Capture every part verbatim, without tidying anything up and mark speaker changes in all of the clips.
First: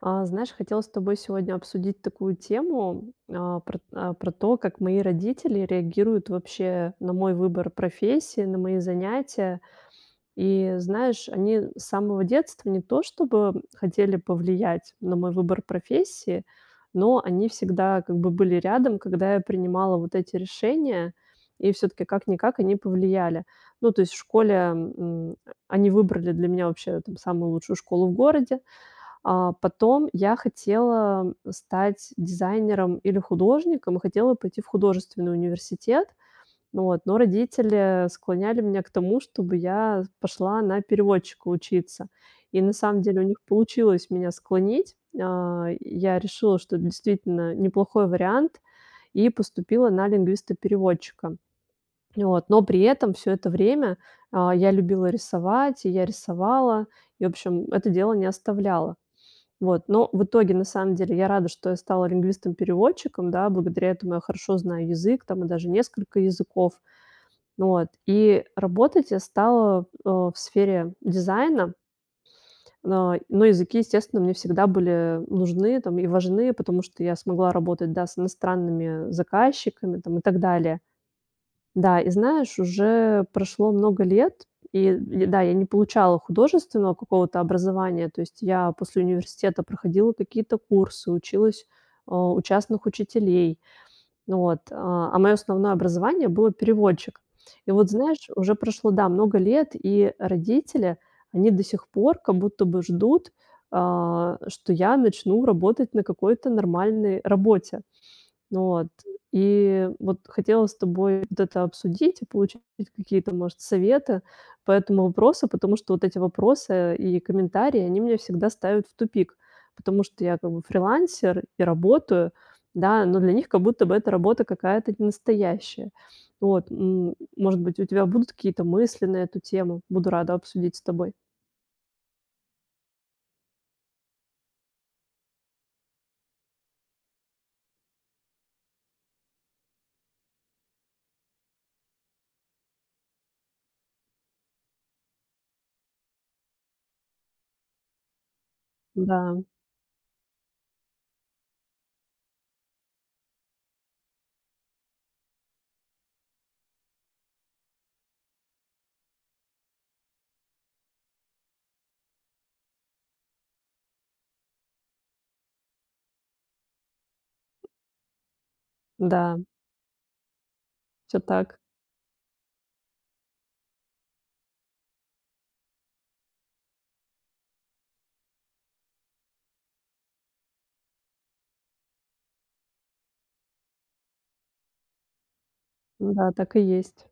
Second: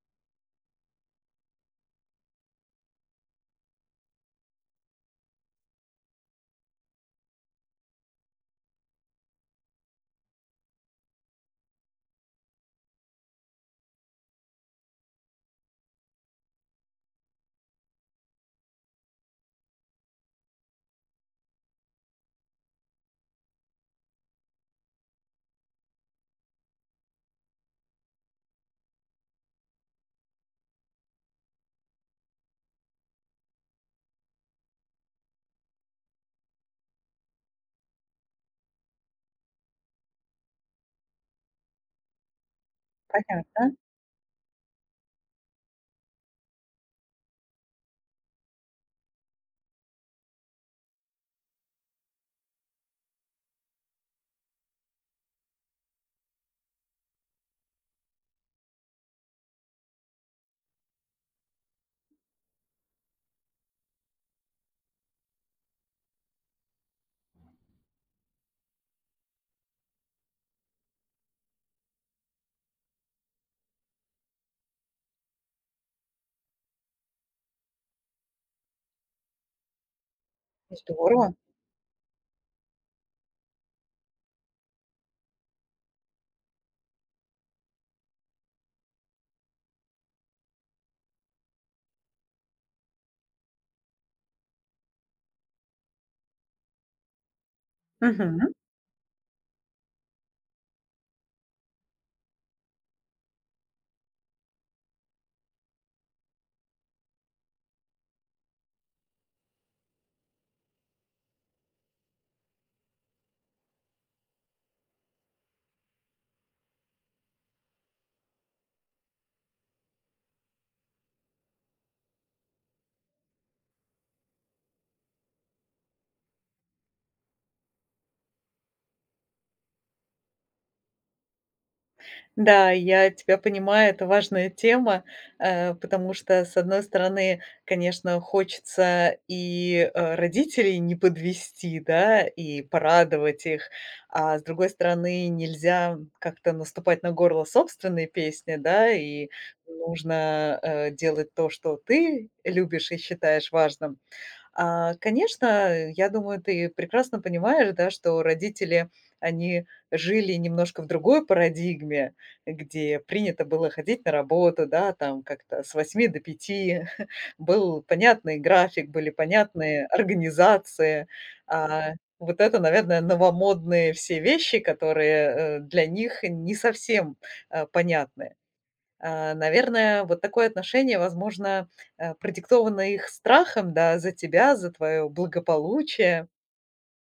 Speaker 1: А, знаешь, хотела с тобой сегодня обсудить такую тему, а, про, а, про то, как мои родители реагируют вообще на мой выбор профессии, на мои занятия. И знаешь, они с самого детства не то чтобы хотели повлиять на мой выбор профессии, но они всегда как бы были рядом, когда я принимала вот эти решения, и все-таки как-никак они повлияли. Ну, то есть в школе м, они выбрали для меня вообще там самую лучшую школу в городе, а потом я хотела стать дизайнером или художником, и хотела пойти в художественный университет. Ну вот, но родители склоняли меня к тому, чтобы я пошла на переводчика учиться. И на самом деле у них
Speaker 2: Понятно.
Speaker 1: получилось меня склонить. А, я решила, что это действительно неплохой вариант, и поступила на лингвиста-переводчика. Вот. Но при этом все это время, а, я любила рисовать, и я рисовала, и, в общем, это дело не оставляла. Вот, но в итоге, на самом деле, я рада, что я стала лингвистом-переводчиком, да, благодаря этому я хорошо знаю язык, там, и даже несколько языков. Ну вот, и работать я стала, э, в сфере дизайна, но но языки, естественно, мне всегда были нужны, там, и важны, потому что я смогла работать, да, с иностранными заказчиками, там, и так далее.
Speaker 2: Здорово.
Speaker 1: Да, и знаешь, уже прошло много лет, и, и да, я не получала художественного какого-то образования, то есть я после университета проходила какие-то курсы, училась э, у частных учителей, ну вот, а а мое основное образование было переводчик. И вот знаешь,
Speaker 2: Мгм.
Speaker 1: уже прошло, да, много лет, и родители, они до сих пор как будто бы ждут, а, что я начну работать на какой-то нормальной работе. Ну вот. И вот хотела с тобой вот это обсудить и получить какие-то, может, советы по этому вопросу, потому что вот эти вопросы и комментарии, они меня всегда ставят в тупик, потому что я как бы фрилансер и работаю, да, но для них как будто бы эта работа какая-то не настоящая. Вот, м, может быть, у тебя будут какие-то мысли на эту тему? Буду рада обсудить с тобой.
Speaker 2: Да, я тебя понимаю, это важная тема, э, потому что, с одной стороны, конечно, хочется и э, родителей не подвести, да, и порадовать их, а с другой стороны, нельзя как-то наступать на горло собственной песни, да, и
Speaker 1: Да,
Speaker 2: нужно э, делать то, что ты любишь и считаешь важным. А, конечно, я думаю, ты прекрасно понимаешь, да, что родители, они жили немножко в другой парадигме, где принято было ходить на работу, да, там как-то с восьми до пяти был понятный график, были
Speaker 1: да,
Speaker 2: понятные организации.
Speaker 1: все так.
Speaker 2: А, вот это, наверное, новомодные все вещи, которые э, для них не совсем э, понятны. А, наверное, вот такое отношение, возможно, э, продиктовано их страхом, да, за тебя, за твое благополучие.
Speaker 1: Да, так и есть.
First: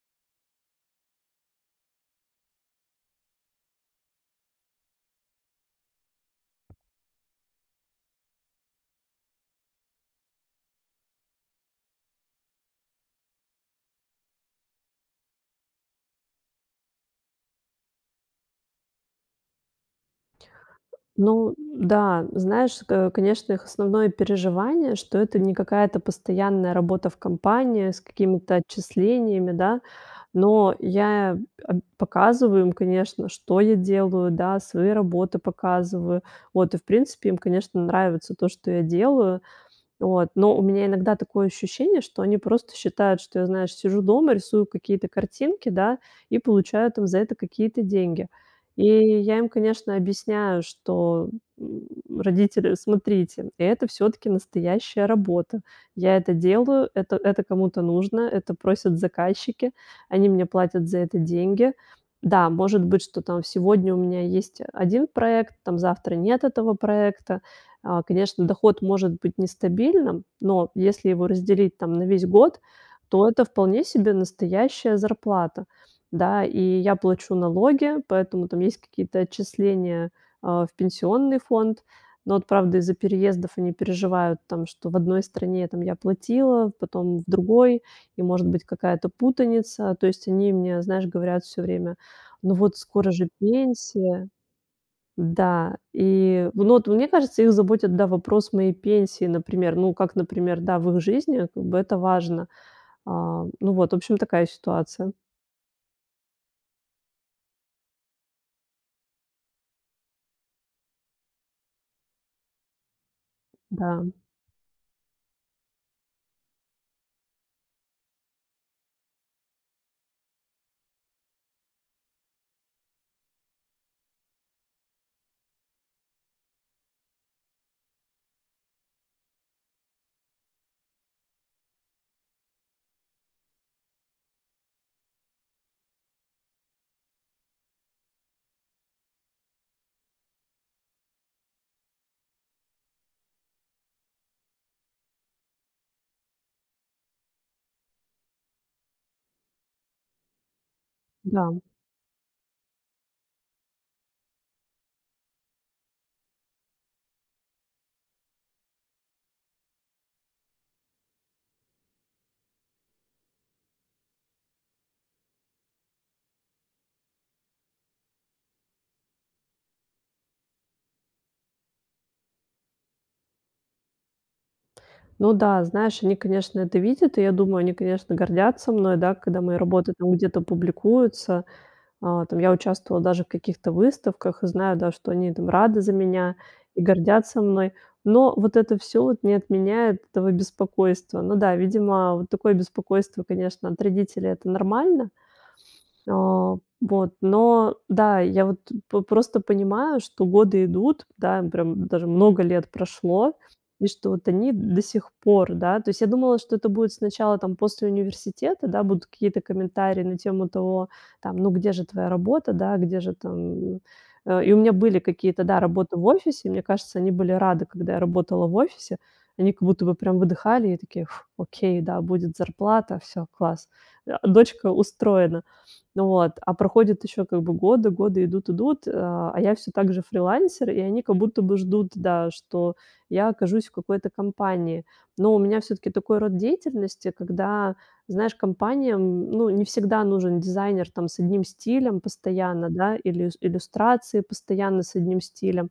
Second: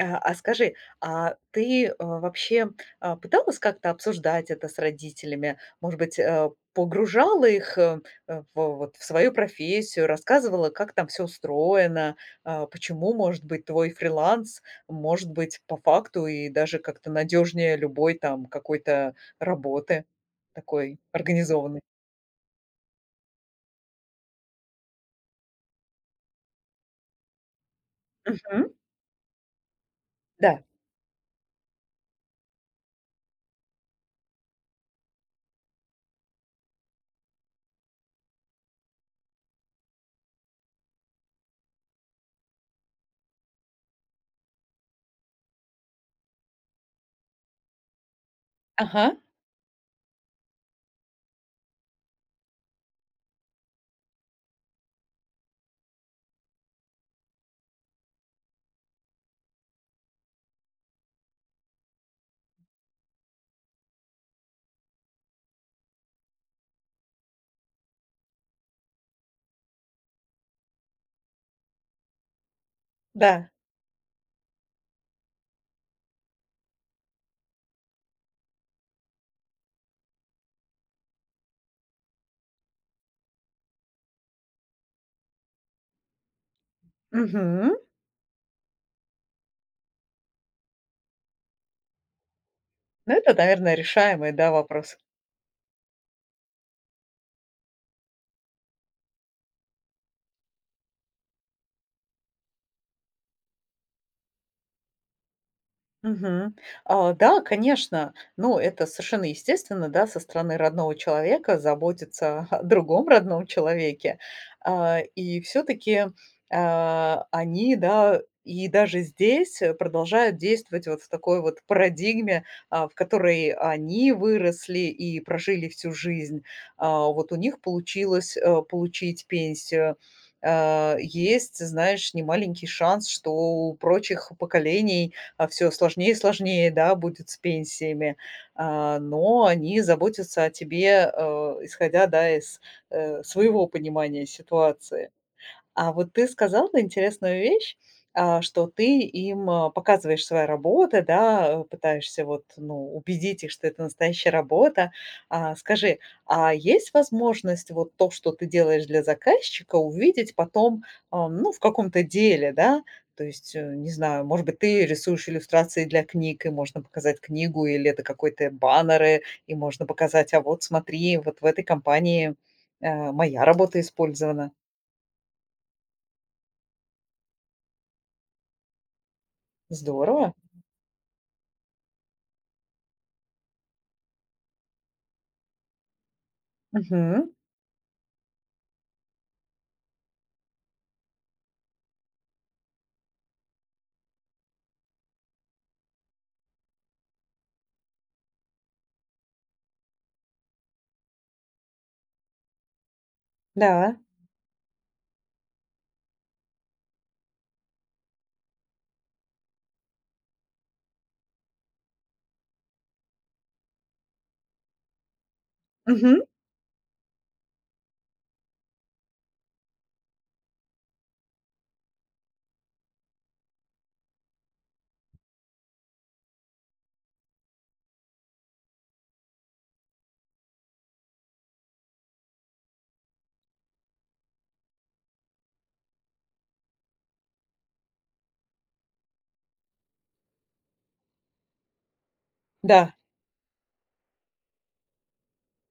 Speaker 2: А, а скажи, а ты, э, вообще, а, пыталась как-то обсуждать это с родителями? Может быть, э, погружала их, э, э, в вот в свою профессию, рассказывала, как там все устроено, а, почему, может быть, твой фриланс может быть по факту и даже как-то надежнее любой там какой-то работы такой
Speaker 1: Ну
Speaker 2: организованной?
Speaker 1: да, знаешь, э, конечно, их основное переживание, что это не какая-то постоянная работа в компании с какими-то
Speaker 2: Мгм.
Speaker 1: отчислениями, да.
Speaker 2: Да.
Speaker 1: Но я об показываю им, конечно, что я делаю, да, свои работы показываю. Вот, и в принципе им, конечно, нравится то, что я делаю. Вот, но у меня иногда такое ощущение, что они просто считают, что я, знаешь, сижу дома, рисую какие-то картинки, да, и получаю там за это какие-то деньги. И
Speaker 2: Ага.
Speaker 1: я им, конечно, объясняю, что м, родители, смотрите, это все-таки настоящая работа. Я это делаю, это, это кому-то нужно, это просят заказчики, они мне платят за это деньги. Да, может быть, что там сегодня у меня есть один проект, там завтра нет этого проекта, а, конечно, доход может быть нестабильным, но если его разделить там на весь год, то это
Speaker 2: Да.
Speaker 1: вполне себе настоящая зарплата. Да, и я плачу налоги, поэтому там есть какие-то отчисления, а, в пенсионный фонд. Но вот, правда, из-за переездов они переживают там, что в одной стране там я платила, потом в
Speaker 2: Мгм.
Speaker 1: другой, и может быть какая-то путаница. То есть они мне, знаешь, говорят все время: "Ну вот скоро
Speaker 2: Ну,
Speaker 1: же
Speaker 2: это, наверное,
Speaker 1: пенсия".
Speaker 2: решаемые, да, вопросы.
Speaker 1: Да, и, ну, вот мне кажется, их заботит, да, вопрос моей пенсии, например. Ну, как, например, да, в их жизни как бы это важно. А, ну вот, в общем, такая ситуация.
Speaker 2: Мгм. А, да, конечно. Ну, это совершенно естественно, да, со стороны родного человека заботиться о другом родном
Speaker 1: Да,
Speaker 2: человеке. А, и все-таки они, да, и даже здесь э, продолжают действовать вот в такой вот парадигме, а, в которой они выросли и прожили всю жизнь. А, вот у них получилось э, получить пенсию. А, Есть, знаешь, немаленький шанс, что у прочих поколений а, всё сложнее и сложнее, да, будет с пенсиями. А, но они заботятся о тебе, э, исходя, да, из, э, своего понимания ситуации. А вот ты сказала интересную вещь, а, что ты им, а, показываешь свои работы,
Speaker 1: да.
Speaker 2: да, э, пытаешься вот, ну, убедить их, что это настоящая работа. А, скажи, а есть возможность вот то, что ты делаешь для заказчика, увидеть потом, а, ну, в каком-то деле, да? То есть, э, не знаю, может быть, ты рисуешь иллюстрации для книг, и можно показать книгу, или это какой-то баннеры, и можно показать: "А вот смотри, вот в этой компании, э, моя работа использована".
Speaker 1: Ну да, знаешь, они, конечно, это видят, и я думаю, они, конечно, гордятся мной, да, когда мои работы там
Speaker 2: Здорово.
Speaker 1: где-то публикуются. А, там я участвовала даже в каких-то выставках и знаю, да, что они там рады за меня и
Speaker 2: Мгм.
Speaker 1: гордятся мной. Но вот это все вот не отменяет этого беспокойства. Ну да, видимо, вот такое беспокойство, конечно, от родителей - это нормально. А, вот, но да, я вот п просто понимаю, что годы идут, да, прям даже много лет прошло, и
Speaker 2: Да.
Speaker 1: что вот они до сих пор, да. То есть я думала, что это будет сначала там после университета, да, будут какие-то комментарии на тему того, там, ну, где же твоя работа, да, где же там. Э, и у меня были какие-то, да, работы в
Speaker 2: Мгм.
Speaker 1: офисе. И мне кажется, они были рады, когда я работала в офисе. Они как будто бы прям выдыхали и такие: "Фу, окей, да, будет зарплата, все, класс". Э, дочка устроена. Ну вот, а проходят еще как бы годы, годы идут, идут, э, а я все так же фрилансер, и они как будто бы ждут, да, что я окажусь в какой-то компании. Но у меня все таки такой род деятельности, когда, знаешь, компаниям, ну, не всегда нужен дизайнер там с одним стилем постоянно,
Speaker 2: Да.
Speaker 1: да, или иллюс- иллюстрации постоянно с одним стилем.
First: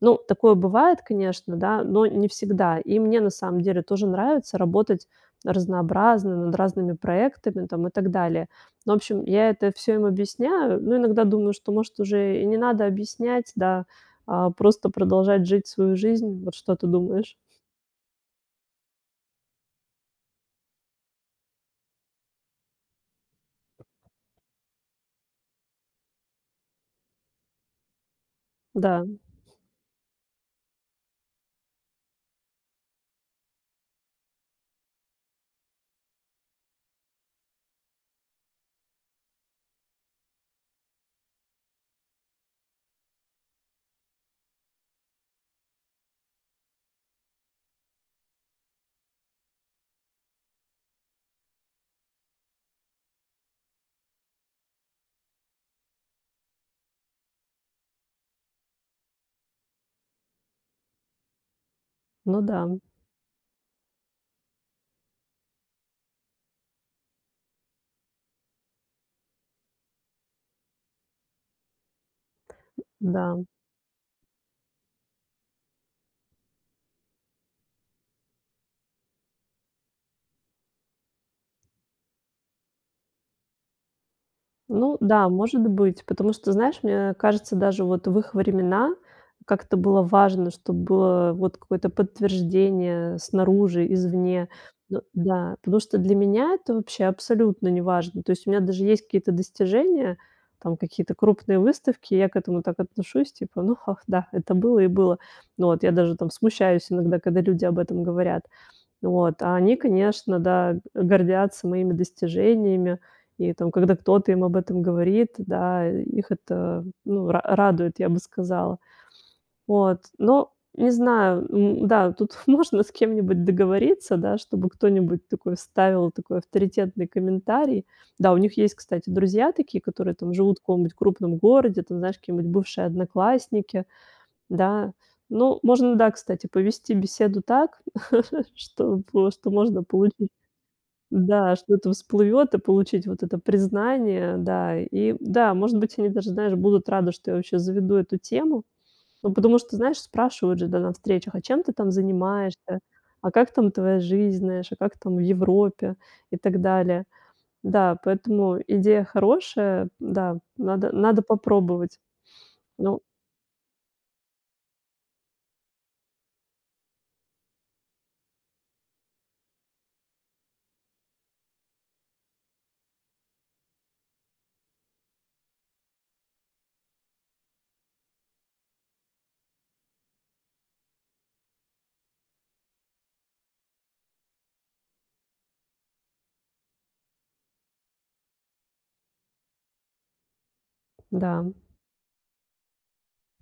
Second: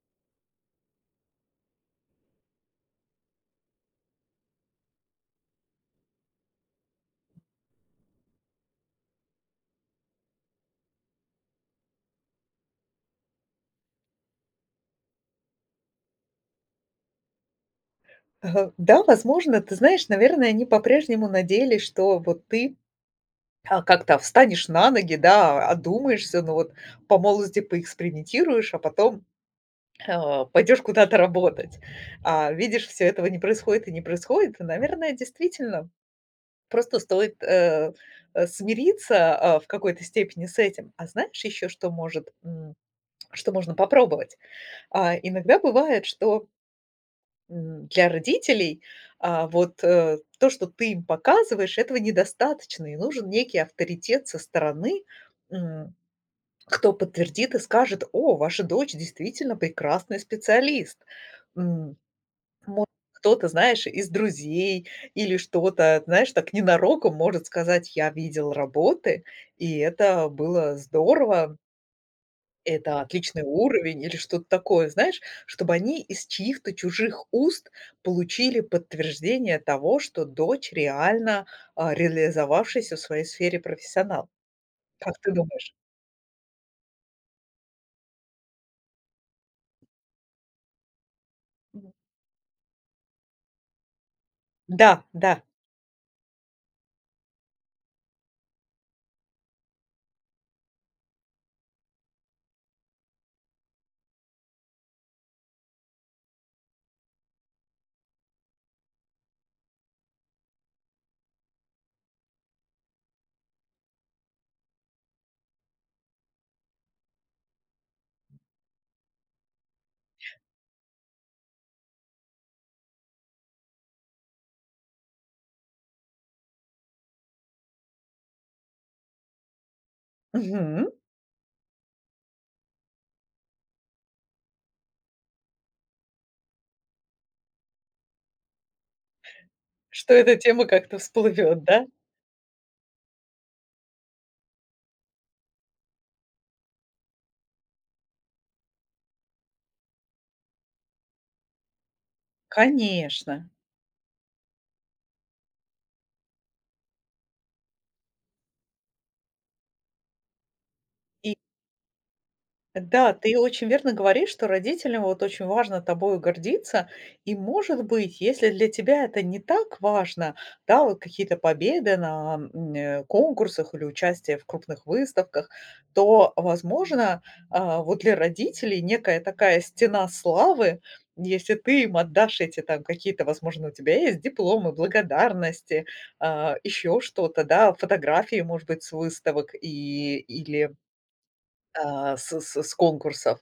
Speaker 1: Ну, такое бывает, конечно, да, но не всегда. И мне на самом деле тоже нравится работать разнообразно, над разными проектами там и так далее. Ну, в общем, я это все им объясняю, но иногда думаю, что, может, уже и не надо объяснять, да, а просто продолжать жить свою жизнь. Вот что ты думаешь?
Speaker 2: Ага. Да, возможно, ты знаешь, наверное, они по-прежнему надеялись, что вот ты, а, как-то встанешь на ноги, да, одумаешься, ну вот по молодости поэкспериментируешь, а
Speaker 1: Да,
Speaker 2: потом, а, пойдешь куда-то работать. А, видишь, всё этого не происходит и не происходит. И, наверное, действительно, просто стоит, э, э, смириться, а, в какой-то степени с этим. А знаешь еще, что может, м, что можно попробовать? А, иногда бывает, что М, для родителей, а, вот, э, то, что ты им показываешь, этого недостаточно, и нужен некий авторитет со стороны, м, кто подтвердит и скажет: "О, ваша дочь действительно прекрасный специалист". М,
Speaker 1: ну да,
Speaker 2: может, кто-то, знаешь, из друзей или что-то, знаешь, так ненароком может сказать: "Я видел работы, и это было здорово". Это
Speaker 1: да.
Speaker 2: отличный уровень или что-то такое, знаешь, чтобы они из чьих-то чужих уст получили подтверждение того, что дочь реально, а, реализовавшийся в своей сфере профессионал.
Speaker 1: Ну
Speaker 2: Как
Speaker 1: да,
Speaker 2: ты
Speaker 1: может
Speaker 2: думаешь?
Speaker 1: быть, потому что, знаешь, мне кажется, даже вот в их времена как-то было важно, чтобы было вот какое-то
Speaker 2: Мгм.
Speaker 1: подтверждение снаружи, извне. Ну
Speaker 2: Да, да.
Speaker 1: да, потому что для меня это вообще абсолютно неважно. То есть у меня даже есть какие-то достижения, там какие-то крупные выставки, я к этому так отношусь, типа, ну ха, да, это было и было. Ну вот я даже там смущаюсь иногда, когда люди об этом говорят. Вот, а они, конечно, да, гордятся моими достижениями. И там, когда кто-то им об этом говорит, да, их это, ну, ра радует, я бы сказала. Вот, но не знаю, м, да, тут можно с кем-нибудь договориться, да, чтобы кто-нибудь такой вставил такой авторитетный комментарий. Да, у них есть, кстати, друзья такие, которые там живут в
Speaker 2: Мгм.
Speaker 1: каком-нибудь крупном городе, там, знаешь, какие-нибудь бывшие одноклассники. Да. Ну, можно, да, кстати, повести беседу так, что по что можно
Speaker 2: Что
Speaker 1: получить,
Speaker 2: эта тема как-то
Speaker 1: да,
Speaker 2: всплывет,
Speaker 1: что
Speaker 2: да?
Speaker 1: это всплывет, и получить вот это признание, да. И да, может быть, они даже, знаешь, будут рады, что я вообще заведу эту тему. Ну, потому что, знаешь, спрашивают же, да, на встречах: "А чем ты там занимаешься? А
Speaker 2: Конечно.
Speaker 1: как там твоя жизнь?" Знаешь, "А как там в Европе?" И так далее. Да, поэтому идея хорошая, да, надо надо
Speaker 2: И
Speaker 1: попробовать. Ну
Speaker 2: Да, ты очень верно говоришь, что родителям вот очень важно тобою гордиться. И, может быть, если для тебя это не так важно, да, вот какие-то победы на м, э, конкурсах или участие в крупных выставках, то, возможно, а, вот для родителей некая такая стена славы, если ты им отдашь эти там какие-то, возможно, у тебя есть дипломы, благодарности, а, еще что-то, да, фотографии, может быть, с выставок и, или
Speaker 1: да.
Speaker 2: а, с с с конкурсов,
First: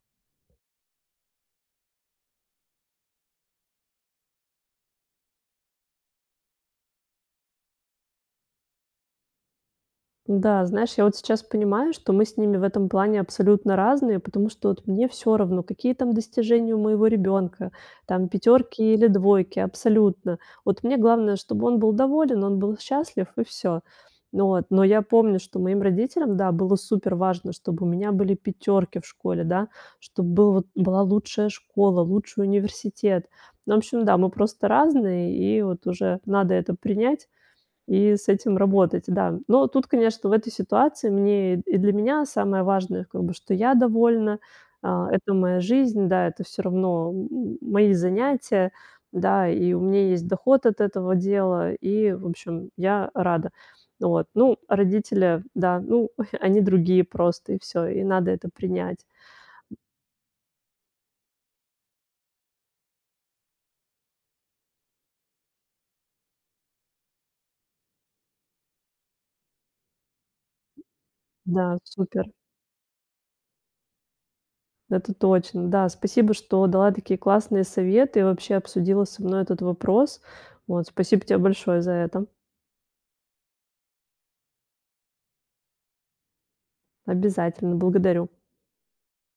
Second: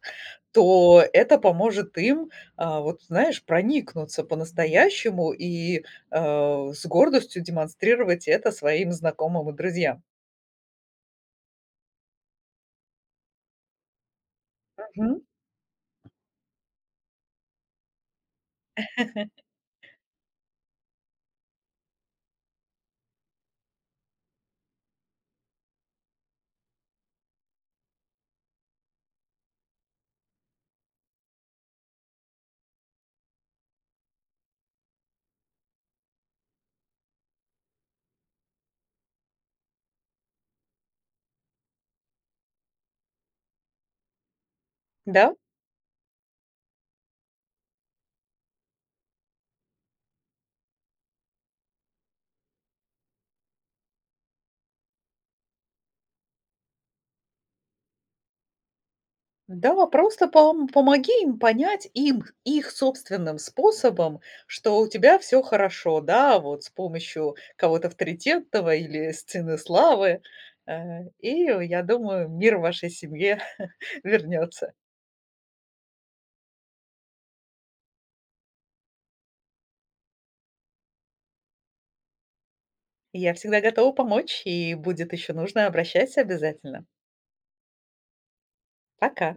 Speaker 2: то это поможет им, а, вот знаешь, проникнуться по-настоящему и, э, с гордостью демонстрировать это своим знакомым и друзьям.
Speaker 1: Да, знаешь, я вот сейчас понимаю, что мы с ними в этом плане абсолютно разные, потому что вот мне
Speaker 2: Мгм.
Speaker 1: все равно, какие там достижения у моего ребенка, там пятерки или двойки, абсолютно. Вот мне главное, чтобы он был доволен, он был счастлив и все. Вот, но я помню, что моим родителям, да, было супер важно, чтобы у меня были пятерки в школе, да, чтобы был вот была лучшая школа, лучший университет. Ну, в общем, да, мы просто разные, и вот уже надо это принять и с этим работать, да. Но тут, конечно, в этой ситуации мне и для меня самое важное, как бы, что я довольна, а, это
Speaker 2: Да,
Speaker 1: моя жизнь, да, это все равно м мои занятия, да, и у меня есть доход от этого дела, и, в общем, я рада. Вот. Ну, родители, да, ну, они другие просто, и все. И надо это принять.
Speaker 2: да, просто пом помоги им понять им их собственным способом, что у тебя все хорошо, да, вот с помощью кого-то авторитетного или сцены славы. Э, и
Speaker 1: Да,
Speaker 2: я думаю,
Speaker 1: супер.
Speaker 2: мир вашей семье вернется.
Speaker 1: Это точно. Да, спасибо, что дала такие классные советы и вообще обсудила со мной этот вопрос. Вот, спасибо тебе большое за это.
Speaker 2: Я всегда готова помочь, и будет еще нужно, обращайся обязательно.
Speaker 1: Обязательно, благодарю.
Speaker 2: Пока.